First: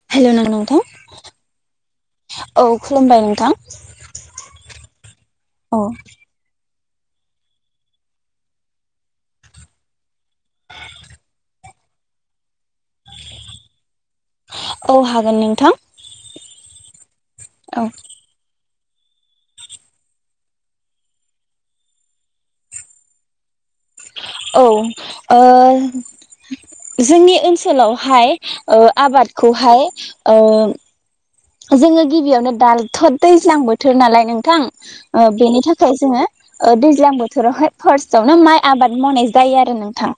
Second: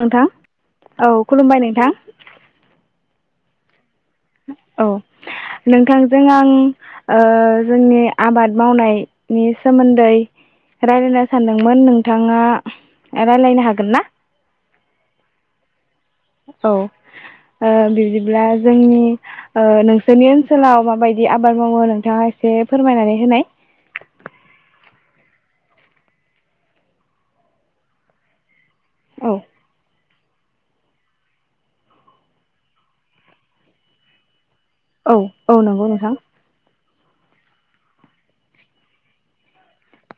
नोंथां हेल' नों नोंथां, औ खुलुमबाय नोंथां औ खुलुमबाय नोंथां। औ औ नोंथांजों आं ओ जोंनि आबाद मावनायनि सोमोन्दै रायलायनो सानदोंमोन नोंथाङा रायलायनो हागोन ना औ हागोन नोंथां औ औ ओ बिदिब्ला जोंनि ओ नोंसोरनि ओनसोलाव माबायदि आबाद मावो नोंथाङा एसे फोरमायनानै होनाय औ ओ जोंनि ओनसोलावहाय ओ औ आबादखौहाय ओ जोङो गिबियावनो दालथ' दैज्लां बोथोर नालाय नोंथां औ ओ औ बेनि नंगौ थाखाय नोंथां जोङो दै दैज्लां बोथोरावहाय फार्स्टआवनो माइ आबाद मावनाय जायो आरो नोंथां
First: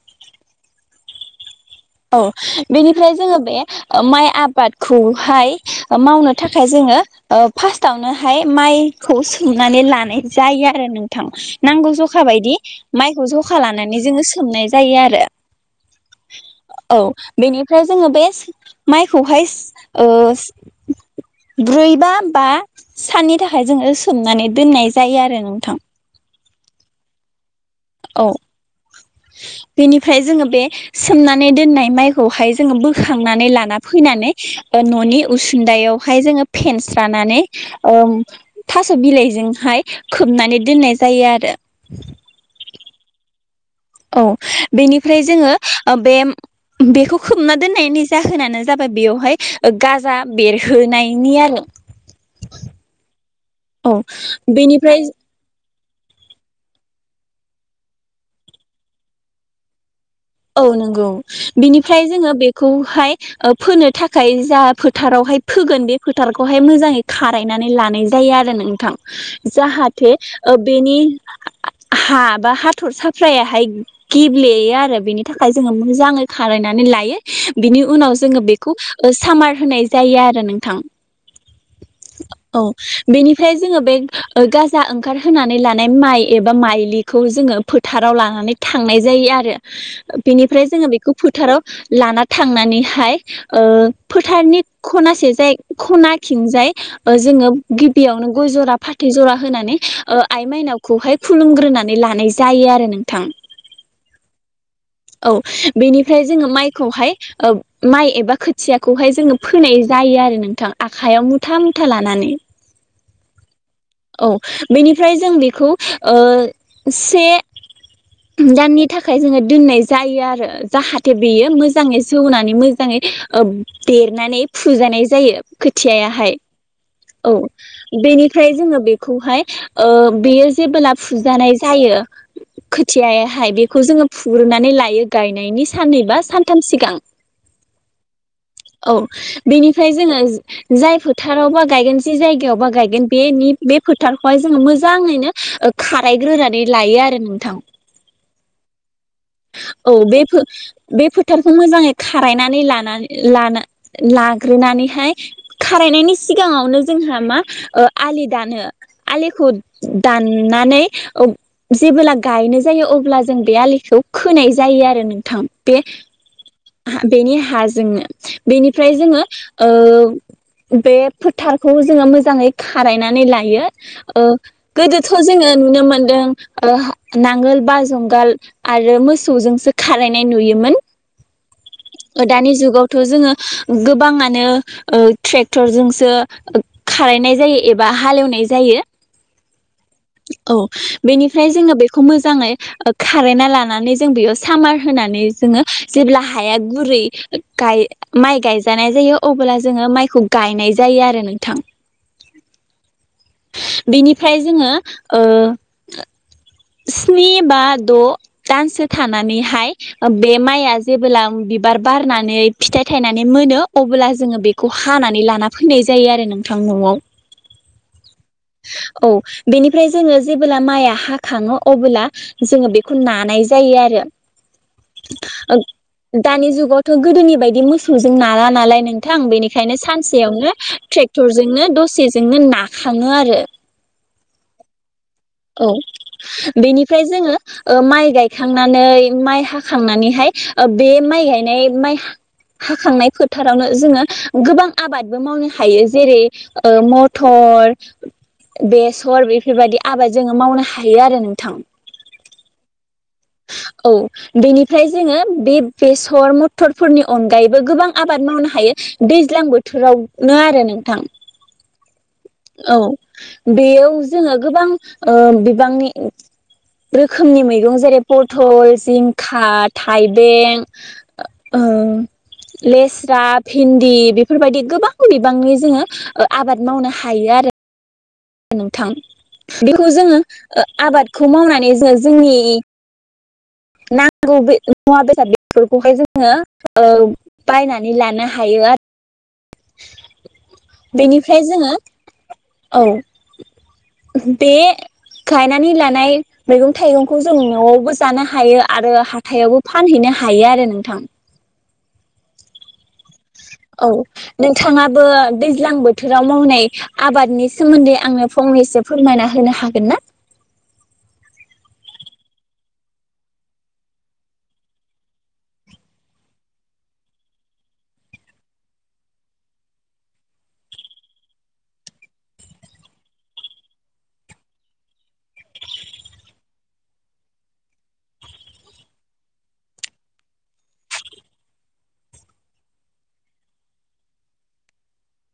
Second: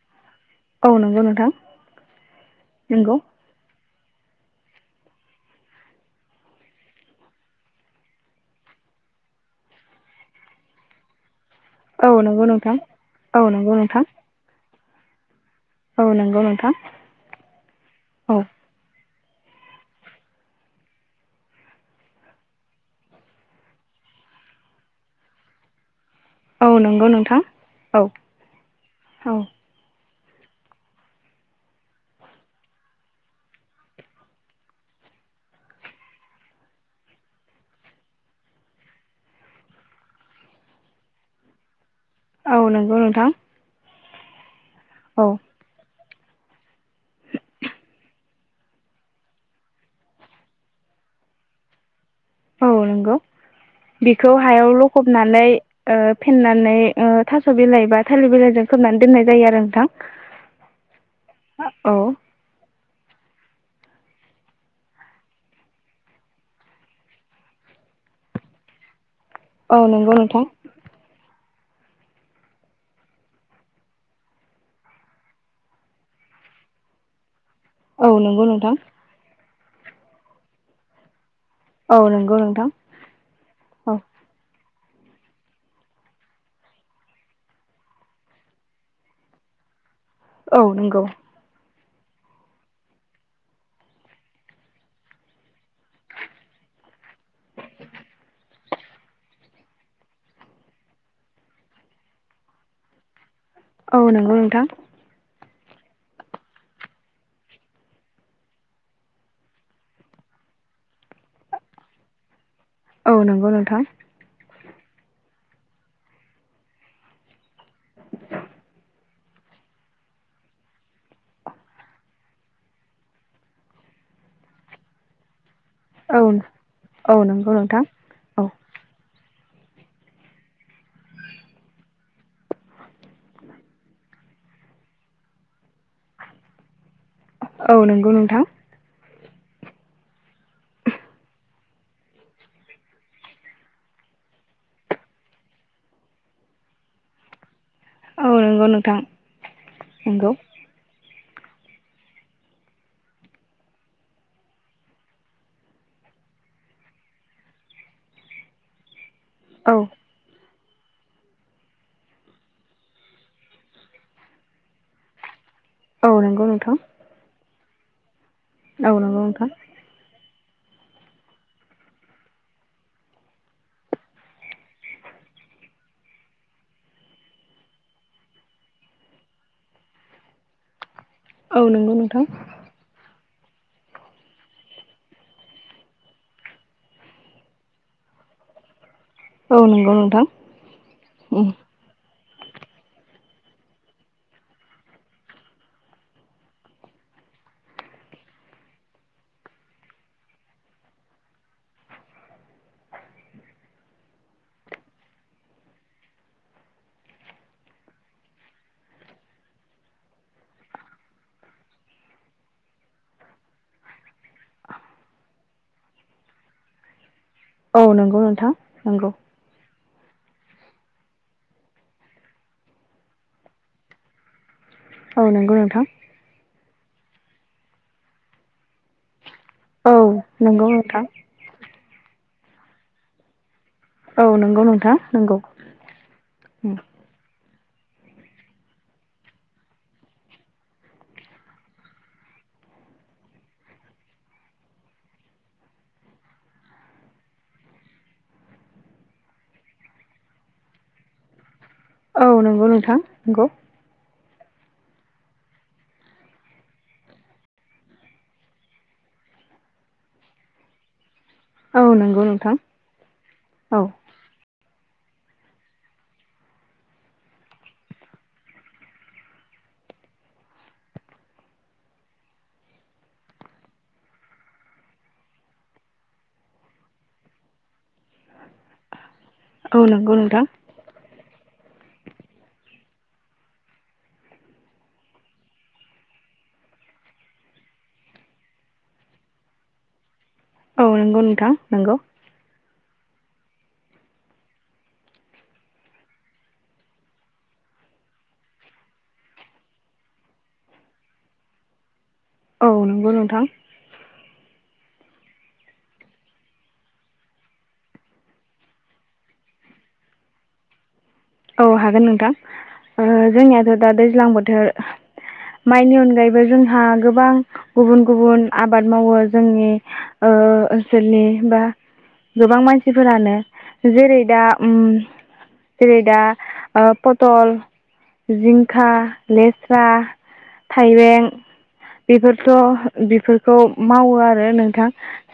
औ नंगौ नोंथां औ बेनिफ्राय नंगौ जोङो बे माइ आबादखौहाय मावनो थाखाय जोङो फार्स्टावनोहाय माइखौ सोमनानै लानाय जायो आरो नोंथां नांगौ औ जखा नंगौ बायदि नोंथां माइखौ औ जखा नंगौ लानानै नोंथां जोङो सोमनाय जायो आरो औ नंगौ नोंथां औ बेनिफ्राय जोङो बे औ माइ खौहाय ओ ब्रै बा बा साननि थाखाय जोङो सोमनानै दोननाय जायो आरो नोंथां औ नंगौ नोंथां औ औ फ्राय जोङो बे सोमनानै दोननाय माइखौहाय जोङो बोखांनानै लाना फैनानै ओ न'नि उसुन्दायावहाय जोङो फेनस्रानानै ओ थास' बिलाइजोंहाय खोबनानै दोननाय जायो आरो औ नंगौ नोंथां औ बेनिफ्राय औ जोङो ओ बे बेखौ खोबना दोननायनि जाहोनानो जाबाय बेवहाय गाजा बेरहोनायनि आरो औ नंगौ औ बेखौ हायाव बेनिफ्राय लखबनानै ओ फेननानै ओ थास' बिलाइ बा थालिर बिलाइजों खोबनानै दोननाय जायो आरो नोंथां औ नंगौ औ बिनिफ्राय जोङो बेखौहाय फोनो थाखाय जा फोथारावहाय फोगोन बे फोथारखौहाय मोजाङै खारायनानै लानाय जायो आरो नोंथां। औ नंगौ जाहाथे नोंथां ओ बेनि हा बा हाथर साफ्रायाहाय गेब्लेयो आरो बिनि थाखाय जोङो मोजाङै खारायनानै लायो बिनि उनाव औ जोङो नंगौ नोंथां बेखौ सामार होननाय जायो आरो नोंथां औ नंगौ औ नोंथां बेनिफ्राय जोङो औ बे गा जा ओंखारहोनानै लानाय माइ एबा माइलिखौ जोंङो फोथाराव लानानै थांनाय जायो आरो। औ बिनिफ्राय जोंङो नंगौ बेखौ फोथाराव लाना थांनानैहाय ओ फोथारनि खनासे जाय खना खिंजाय जोंङो गिबियावनो गय जरा फाथै जरा होनानै ओ आइ माइनावखौहाय खुलुमग्रोनानै लानाय जायो आरो नोंथां। औ नंगौ नोंथां। औ बेनिफ्राय जोंङो माइखौहाय ओ माइ एबा खोथियाखौहाय जोंङो फोनाय जायो आरो नोंथां आखायाव मुथा मुथा लानानै। औ नंगौ नोंथां। औ बेनिफ्राय जों बेखौ ओ से दाननि था खाय जोंङो दोननाय जायो आरो जाहाथे बेयो मोजांङै जौनानै मोजांङै ओ बेरनानै फुजानाय जायो। औ खोथियायाहाय औ नंगौ नोंथां औ बेनिफ्राय जोंङो बेखौहाय ओ बेयो जेबोला फुजानाय जायो खोथियायाहाय बेखौ जोंङो फुग्रोननानै लायो गायनायनि साननै बा सानथाम सिगां औ नंगौ नोंथां। औ बेनिफ्राय जोंङो जो जाय फोथाराव बा गायगोन जि जायगायावबा गायगोन बे निद बे फोथारखौहाय जोंङो मोजांङैनो खारायग्रोनानै लायो आरो नोंथां। औ नंगौ नोंथां। औ बे नंगौ फो बे फो थारखौ मोजांङै खारायनानै लानानै लानो लाग्रोनानैहाय खारायनायनि सिगांङावनो जोंहा मा आलि दानो। आलिखौ औ दान नानै ओ जेबोब्ला गायनो जायो अब्ला जों बे आलिखौ खोनाय जायो आरो नोंथां। बेह औ नंगौ नोंथां हा बेनि हा हाजोंनो औ बेनिफ्राय नंगौ जोंङो नोंथां ओ बे फोथारखौ जोंङो मोजांङै खारायनानै लायो ओ गोदोथ' जोंङो नुनो मोनदों ओ नांगोल बा जुंगाल आरो मोसौजोंसो खारायनाय नुयोमोन। औ नंगौ ओ नोंथां दानि जुगावथ' जोंङो गोबांङानो ओ ट्रेक्टरजोंसो खारायनाय जायो एबा हालेवनाय जायो। औ नंगौ नोंथां औ बेनिफ्राय जोंङो बेखौ मोज जांङै खारायना लानानै जों बेयाव सामार होनानै जोंङो जेब्ला हा हाया गुरै गाइ माइ गायजानाय जायो अब्ला जोंङो माइखौ गायनाय जायो आरो नोंथां। बेनिफ्राय जोंङो ओ स्नि, बा द' दानसो थानानैहाय बे माइआ जेबोब्ला बिबार बारनानै फिथाइ थायनानै मोनो अब्ला जोंङो बेखौ हानानै लाना फैनाय जायो आरो नोंथां न'आव। औ नंग गौ नोंथां नंगौ। फ्राय जोंङो जेबोला माइआ हाखांङो अबोला जोंङो बेखौ नानाय जायो आरो। औ नंगौ ओग नोंथां दानि जुगाव थ' गोदोनि बायदि मोसौजों नाला नालाय नों थां बेनिखायनो औ सानसेयावनो नंगौ नोंथां ट्रेक्टरजोंनो दसे जोंनो नाखांङो आरो। औ नंगौ नोंथां। नंगौ औ बेनिफ्राय जोंङो ओ माइ गायखांनानै माइ हाखांनानैहाय ओ बे माइ गायनाय माइ हाखांनाय फोथारावनो जोंङो गोबां आबादबो मावनो हायो। जेरै ओ मथर बेसर बेफोरबादि आबाद जोंङो मावनो हायो आरो नोंथां। औ नंगौ नोंथां। नंगौ औ बेनिफ्राय जोंङो बे बेसर मथरफोरनि अनगायैबो गोबां आबाद मावनो हायो दैज्लां बोथोरावनो आरो नोंथां। औ नंगौ नोंथां औ औ बेयव जोंङो गोबां ओ बिबांनि रोखोमनि मैगं जेरै पथल जिंखा थाइबें ओ लेस्रा भिन्दि बेफोरबायदि गोबां बिबांनि जोंङो ओ आबाद मावनो हायो आरो नोंथां। औ बेखौ नंगौ जोंङो नोंथां ओ आबाद खौ मावनानै जोंङो जोंनि नांगौ बे मुवा बेसाद बेफोरखौहाय जोंङो बायनानै लानो हायो आरो। औ नंगौ बेनिफ्राय नोंथां जोङो नंगौ। औ बे गायनानै लानाय मैगं थाइगंखौ जों न'आवबो जानो हायो आरो हाथायावबो फानहैनो हायो आरो नोंथां। औ नंगौ नोंथां। औ नोंथांङाबो दैज्लां बोथोराव मावनाय आबादनि सोमोन्दै आंनो फंनैसो फोरमायना होनो हागोन ना? औ हागोन नोंथां ओ जोंनियाथ' दा दैज्लां बोथोर माइनि अनगायैबो जोंहा गोबां गुबुन गुबुन आबाद मावो जोंनि ओ ओनसोलनि बा गोबां मानसिफोरानो जेरै दा उम जेरै दा ओ पथल, जिंखा, लेस्रा, थाइबें बेफोरथ' बेफोरखौ मावो आरो नोंथां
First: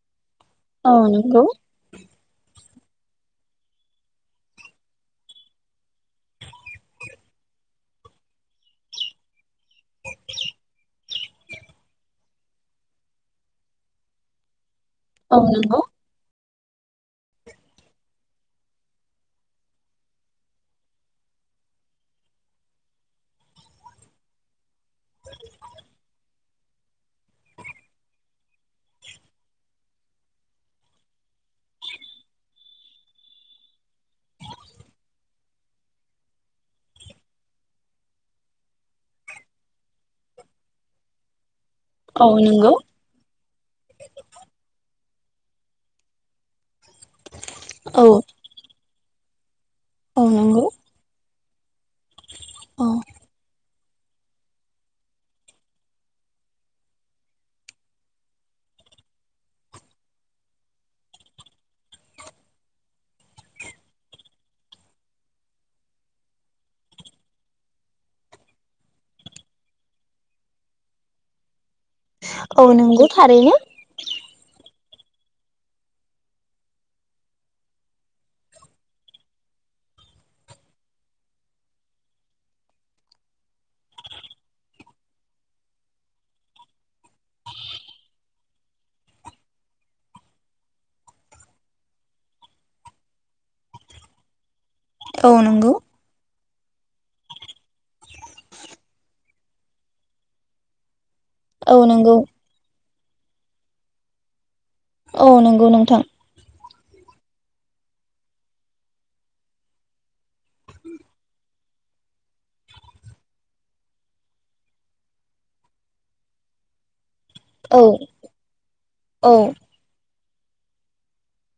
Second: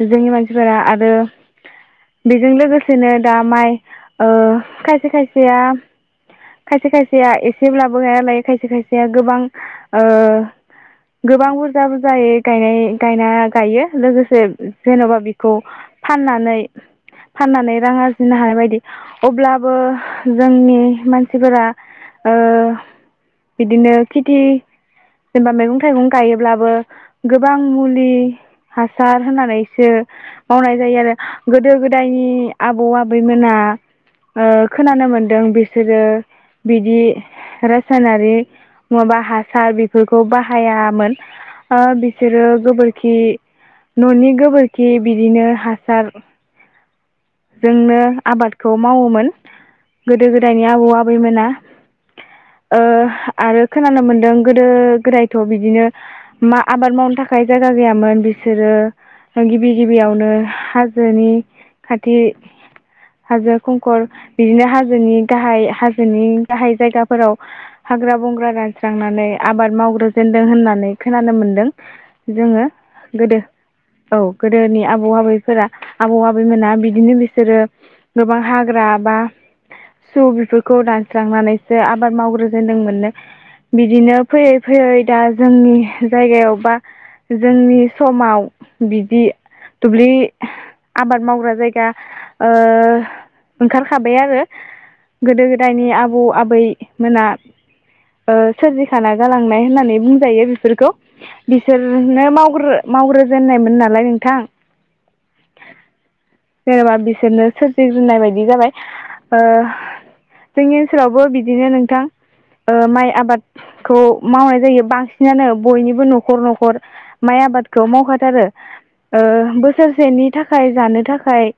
जोंनि मान फोरा औ आरो नंगौ बेजों लोगोसेनो दा माइ ओ खायसे खायसे सेया खायसे खायसेया एसेब्लाबो गायना लायो खायसे खायसेया गोबां ओ गोबां बुरजा बुरजायै गायनाय गायना गायो लोगोसे जेन'बा औ बेखौ नंगौ फाननानै फाननानै रां आरजिनो हानाय बायदि अब्लाबो जोंनि मानसिफोरा ओ बिदिनो खेथि जेनेबा मैगं थाइगं गायोब्लाबो गोबां मुलि हासार होननानैसो मावनाय जायो आरो। गोदो गोदायनि आबौ आबै मोना ओ खोनानो मोनो दों बिसोरो बिदि रासायनारि माबा हासार बेफोरखौ बाहायामोन। ओ औ बिसोरो नंगौ गोबोरखि न'नि गोबोरखि बिदिनो हासार जोंनो औ आबादखौ मावोमोन। यो औ गोदो गोदायनि नंगौ आबौ आबैमोना ओ औ आरो खोनानो मोनदों गोदो गोदायथ' बिदिनो मा आबाद मावनो थाखाय जायगा गैयामोन बिसोरो गिबि गिबियावनो हाजोनि खाथि हाजो खंखर बिदिनो हाज जोनि गाहाय हाजोनि गाहाय जायगाफोराव हाग्रा बंग्रा रानस्रांनानै आबाद मावग्रोजेनदों होननानै खोनानो मोनदों। औ जोंङो नंगौ गोदो थारैनो औ गोदोनि आ बौ आबैफोरा आबौ आबैमोना बिदिनो बिसोरो गोबां हाग्रा बा स बेफोरखौ दानस्रांनानैसो आबाद मावग्रोजेनदों मोनो बिदिनो फैयै फैयै दा जोंनि जायगायाव बा जोंनि समाव बिदि दुब्लि आबाद मावग्रा जायगा ओ ओंखारखाबाय आरो औ गोदो नंगौ गोदायनि आबौ आ बै मोना ओ सोरजिखाना गालांनाय होननानै बुंजायो बेफोरखौ औ नंगौ बिसोरनो मावग्रो मावग्रो जेननायमोन नालाय नोंथां औ नंगौ नोंथां जेनेबा बिसोरनो सोरजिग्रोनाय बायदि जाबाय ओ जोंनि ओनसोलावबो बिदिनो नोंथां ओ माइ आबादखौ मावनाय जायो बांसिनानो बयनिबो न'खर न'खर ओ माइ औ आबादखौ मावखाथारो ओ औ बोसोरसेनि थाखाय जानो थाखाय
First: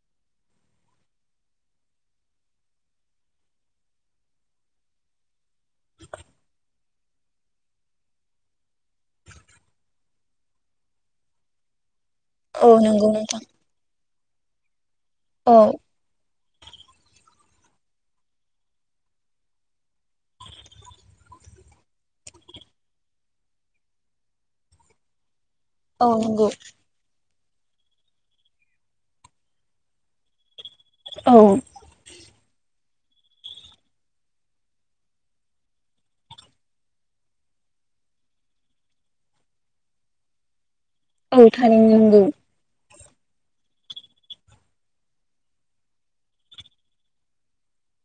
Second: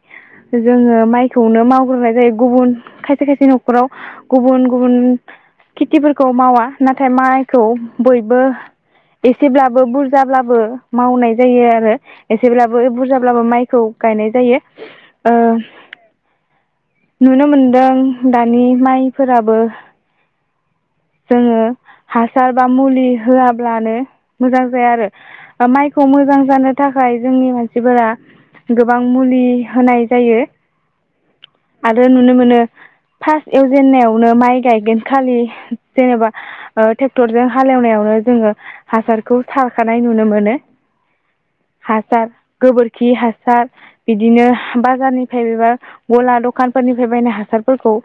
जोङो माइखौनो मावग्रोनाय जायो गुबुन खायसे खायसे न'खराव गुबुन गुबुन खेथिफोरखौ मावा नाथाय माइखौ बयबो एसेब्लाबो बुरजाब्लाबो मावनाय जायो आरो औ एसेब्लाबो नंगौ नोंथां बुरजाब्लाबो माइखौ गायनाय जायो ओ औ नुनो मोनदों दानि माइफोराबो जोङो हासार बा मुलि होआब्लानो मोजां जाया आरो माइखौ औ मोजां नंगौ जानो थाखाय जोंनि मानसिफोरा गोबां मुलि होनाय जायो औ आरो नुनो मोनो फार्स्ट एवजेननायावनो माइ गायगोन खालि जेनेबा ओ ट्रेक्टरजों हालेवनायावनो जोङो हासारखौ सारखानाय नुनो मोनो औ थारैनो नंगौ खि हासार बिदिनो बाजारनिफ्राय बेबा गला दख खानफोरनिफ्राय बायनाय हासारफोरखौ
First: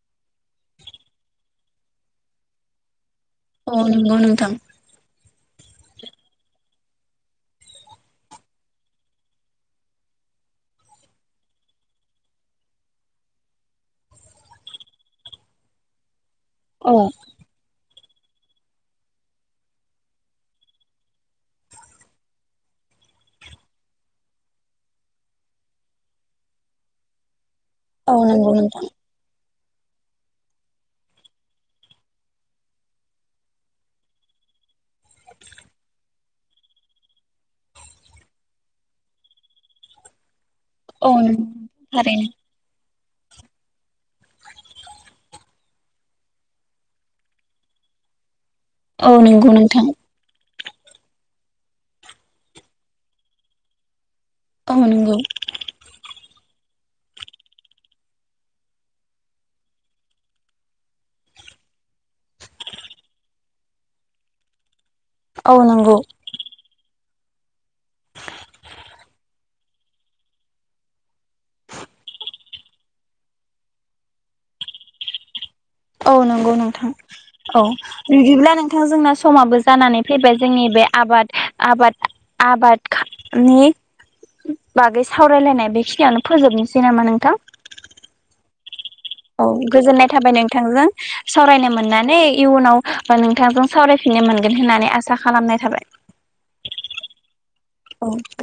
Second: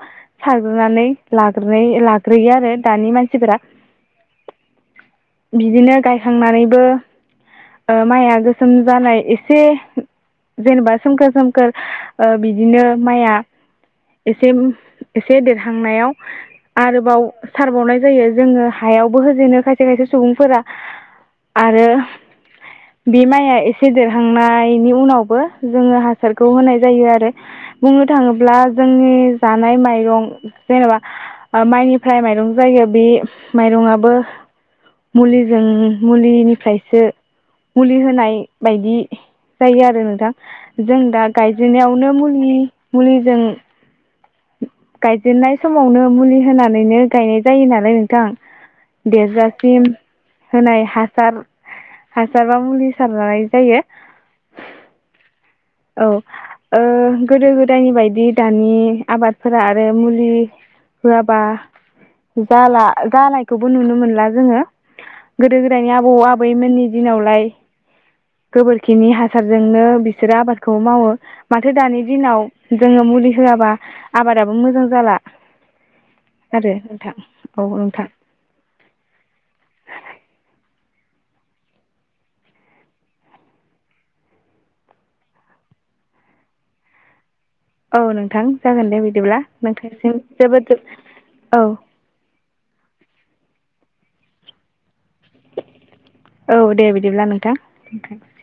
सारग्रोनानै लाग्रोनाय लाग्रोयो आरो दानि मानसि अ नंगौ नोंथां बिदिनो गायखांनानैबो ओ माइया गोसोम जानाय एसे जेनेबा सोमखोर सोमखोर ओ बिदिनो माइया एसे एसे देरहांनायाव औ आरोबाव सारबावनाय होयो जोङो हायावबो होजेनो खायसे खायसे सुबुंफोरा आरो बे माइआ एसे देरहांनायनि उनावबो जोङो हासारखौ होनाय जायो आरो औ नंगौ थाङोब्ला नोंथां जोंनि जानाय माइरं जेनेबा माइनिफ्राय माइरं जायो बे माइरंआबो मुलिजों मुलि निफ्रायसो मुलि होनाय बायदि जायो आरो नोंथां जों औ दा नंगौ गायजेननायावनो थारैनो मुलि मुलिजों गायजेननाय समावनो मुलि होनानैनो गायनाय जायो नालाय नोंथां औ नंगौ देरजासिम नोंथां होनाय हासार हासाराव मुलि सारनाय जायो। औ नंगौ। औ ओ गोदो गो जायनि बायदि दानि आबादफोरा आरो मुलि होआबा जाला जानायखौबो नुनो मोनला जोङो औ गोदो गोदायनि नंगौ आबौ आबैमोननि दिनावलाय गोबोरखिनि हासारजोंनो बिसोरो आबादखौ मावो माथो दानि दिनाव जोङो मुलि होआबा आबादाबो मोजां जाला। औ नंगौ नोंथां औ बिदिब्ला नोंथां जोंना समाबो जानानै फैबाय जोंनि बे आबाद आबाद आबादनि बागै सावरायलायनाय बेखिनियावनो फोजोबनोसै नामा नोंथां? औ नोंथां जागोन। दे बिदिब्ला औ गोजोननाय नोंथांसिम थाबाय जोबोद नोंथांजों औ सावरायनो मोननानै इयुनाव नोंथांजों सावरायफिननो मोनगोन होननानै आसा खालामनाय थाबाय औ दे बिदिब्ला नोंथां औ गोजोन